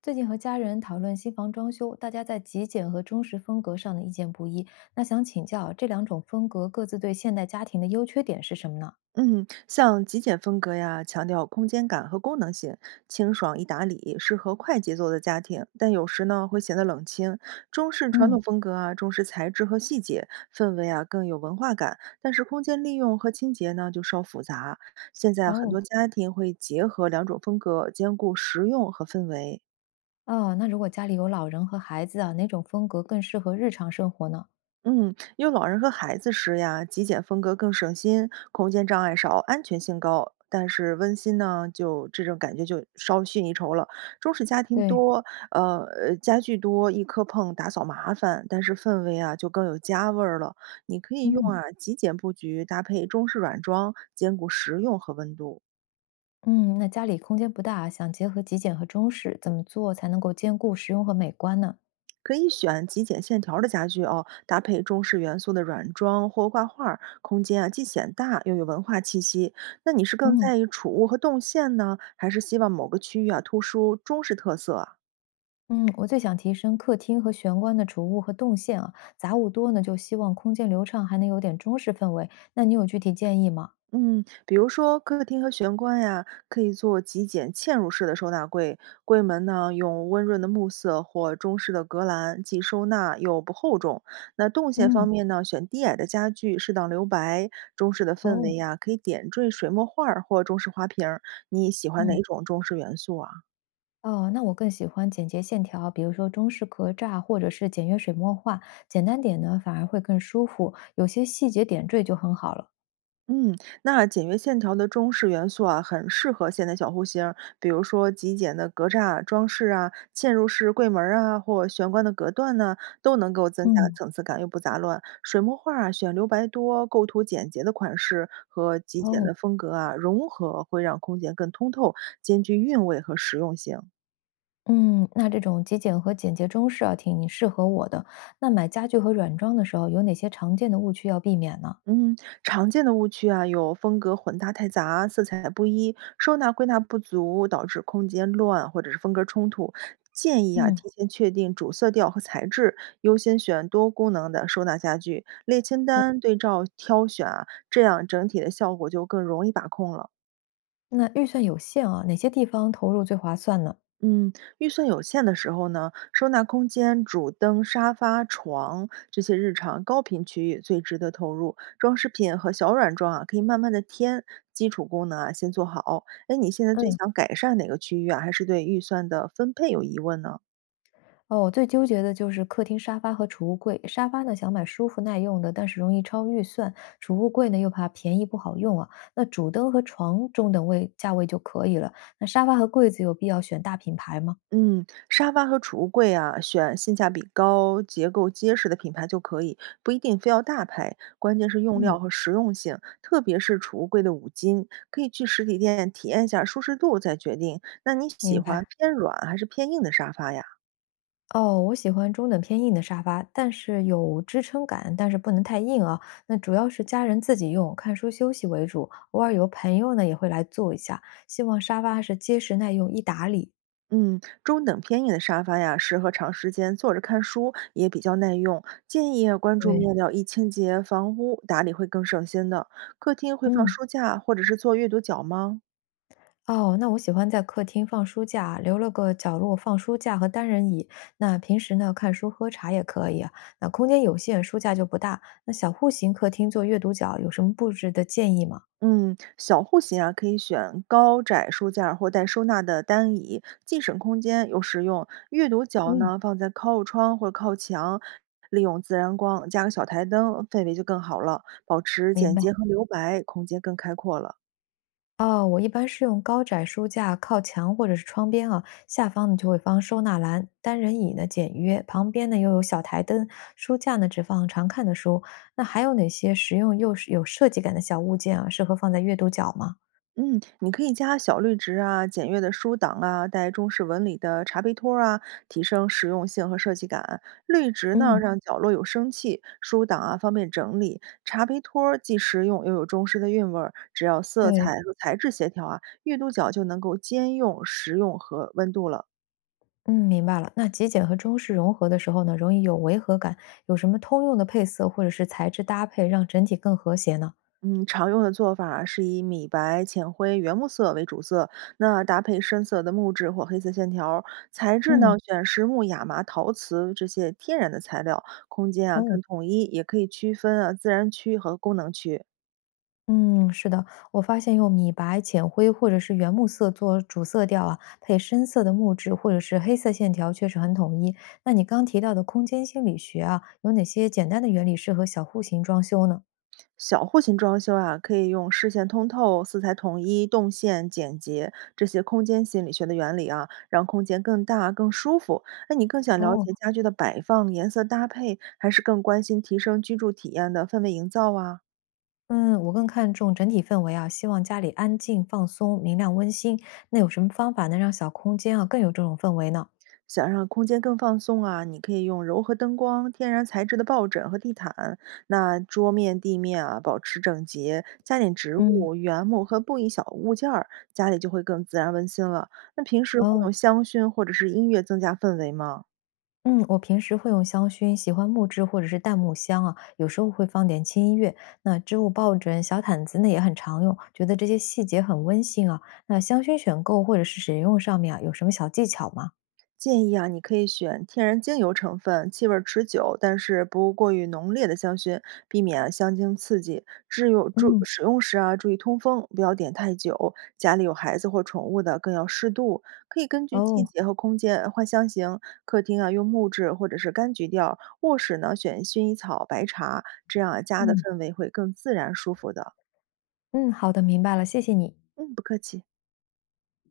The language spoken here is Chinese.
最近和家人讨论新房装修，大家在极简和中式风格上的意见不一。那想请教啊，这两种风格各自对现代家庭的优缺点是什么呢？嗯，像极简风格呀，强调空间感和功能性，清爽易打理，适合快节奏的家庭。但有时呢，会显得冷清。中式传统嗯。风格啊，重视材质和细节，氛围啊更有文化感。但是空间利用和清洁呢，就稍复杂。现在很多哦。家庭会结合两种风格，兼顾实用和氛围。啊，那如果家里有老人和孩子啊，哪种风格更适合日常生活呢？嗯，用老人和孩子时呀，极简风格更省心，空间障碍少，安全性高。但是温馨呢，就这种感觉就稍逊一筹了。中式家庭对。多，家具多，一磕碰打扫麻烦，但是氛围啊就更有家味儿了。你可以用嗯极简布局搭配中式软装，兼顾实用和温度。嗯，那家里空间不大，想结合极简和中式，怎么做才能够兼顾实用和美观呢？可以选极简线条的家具哦，搭配中式元素的软装或挂画儿空间啊既显大又有文化气息。那你是更嗯。在意储物和动线呢，还是希望某个区域啊突出中式特色啊？嗯，我最想提升客厅和玄关的储物和动线啊，杂物多呢，就希望空间流畅，还能有点中式氛围。那你有具体建议吗？嗯，比如说客厅和玄关呀，可以做极简嵌入式的收纳柜，柜门呢用温润的木色或中式的格栏，既收纳又不厚重。那动线方嗯。面呢，选低矮的家具，适当留白，中式的氛哦。围呀，可以点缀水墨画儿或中式花瓶儿。你喜欢哪嗯，种中式元素啊？哦，那我更喜欢简洁线条，比如说中式格栅或者是简约水墨画，简单点呢反而会更舒服，有些细节点缀就很好了。嗯，那简约线条的中式元素啊，很适合现代小户型儿，比如说极简的格栅装饰啊、嵌入式柜门儿啊，或玄关的隔断呢、都能够增加嗯。层次感又不杂乱。水墨画啊，选留白多、构图简洁的款式和极简哦。的风格啊，融合会让空间更通透，兼具韵味和实用性。嗯，那这种极简和简洁中式啊，挺适合我的。那买家具和软装的时候，有哪些常见的误区要避免呢？嗯，常见的误区啊，有风格混搭太杂、色彩不一、收纳归纳不足，导致空间乱，或者是风格冲突。建议啊，嗯。提前确定主色调和材质，优先选多功能的收纳家具，列清单对照挑选啊，这样整体的效果就更容易把控了。那预算有限啊，哪些地方投入最划算呢？嗯，预算有限的时候呢，收纳空间、主灯、沙发、床这些日常高频区域最值得投入。装饰品和小软装啊，可以慢慢的添，基础功能啊先做好。哎，你现在最嗯。想改善哪个区域啊？还是对预算的分配有疑问呢？哦，我最纠结的就是客厅沙发和储物柜。沙发呢，想买舒服耐用的，但是容易超预算；储物柜呢，又怕便宜不好用啊。那主灯和床中等位价位就可以了。那沙发和柜子有必要选大品牌吗？嗯，沙发和储物柜啊，选性价比高、结构结实的品牌就可以，不一定非要大牌。关键是用嗯，料和实用性，特别是储物柜的五金，可以去实体店体验一下舒适度再决定。那你喜明欢白。偏软还是偏硬的沙发呀？哦，我喜欢中等偏硬的沙发，但是有支撑感，但是不能太硬啊。那主要是家人自己用，看书休息为主，偶尔有朋友呢也会来坐一下。希望沙发是结实耐用，易打理。嗯，中等偏硬的沙发呀，适合长时间坐着看书，也比较耐用。建议啊关注对。面料易清洁、防污打理会更省心的。客厅会放嗯。书架或者是做阅读角吗？哦，那我喜欢在客厅放书架，留了个角落放书架和单人椅。那平时呢，看书喝茶也可以啊。那空间有限，书架就不大。那小户型客厅做阅读角，有什么布置的建议吗？嗯，小户型啊，可以选高窄书架儿或带收纳的单椅，既省空间又实用。阅读角嗯，呢，放在靠窗或靠墙，利用自然光，加个小台灯，氛围就更好了，保持明简白。洁和留白，空间更开阔了。哦，我一般是用高窄书架靠墙或者是窗边啊，下方呢就会放收纳篮，单人椅呢简约，旁边呢又有小台灯，书架呢只放常看的书。那还有哪些实用又是有设计感的小物件啊，适合放在阅读角吗？嗯，你可以加小绿植啊、简约的书挡啊，带中式纹理的茶杯托儿啊，提升实用性和设计感。绿植呢，嗯。让角落有生气；书挡啊，方便整理。茶杯托儿既实用又有中式的韵味儿，只要色对。彩哦和材质协调啊，阅读角就能够兼用实用和温度了。嗯，明白了。那极简和中式融合的时候呢，容易有违和感，有什么通用的配色或者是材质搭配，让整体更和谐呢？嗯，常用的做法是以米白、浅灰、原木色为主色，那搭配深色的木质或黑色线条儿材质嗯。呢，选实木、亚麻、陶瓷这些天然的材料，空间啊更哦。统一，也可以区分啊自然区和功能区。嗯，是的，我发现用米白、浅灰或者是原木色做主色调啊，配深色的木质或者是黑色线条，确实很统一。那你刚提到的空间心理学啊，有哪些简单的原理适合小户型装修呢？小户型装修啊，可以用视线通透、色彩统一、动线简洁这些空间心理学的原理啊，让空间更大、更舒服。那你更想了哦。解家具的摆放、颜色搭配，还是更关心提升居住体验的氛围营造啊？嗯，我更看重整体氛围啊，希望家里安静、放松、明亮、温馨。那有什么方法能让小空间啊更有这种氛围呢？想让空间更放松啊，你可以用柔和灯光、天然材质的抱枕和地毯。那桌面、地面啊，保持整洁，加点植嗯。物、原木和布艺小物件儿，家里就会更自然温馨了。那平时会哦。用香薰或者是音乐增加氛围吗？嗯，我平时会用香薰，喜欢木质或者是淡木香啊，有时候会放点轻音乐。那织物抱枕、小毯子呢也很常用，觉得这些细节很温馨啊。那香薰选购或者是使用上面啊，有什么小技巧吗？建议啊，你可以选天然精油成分、气味儿持久但是不过于浓烈的香薰，避免啊香精刺激。至用注嗯。使用时啊，注意通风，不要点太久。家里有孩子或宠物的更要适度，可以根据季哦。节和空间换香型。客厅啊，用木质或者是柑橘调；卧室呢，选薰衣草、白茶，这样啊家的嗯氛围会更自然舒服的。嗯，好的，明白了，谢谢你。嗯，不客气。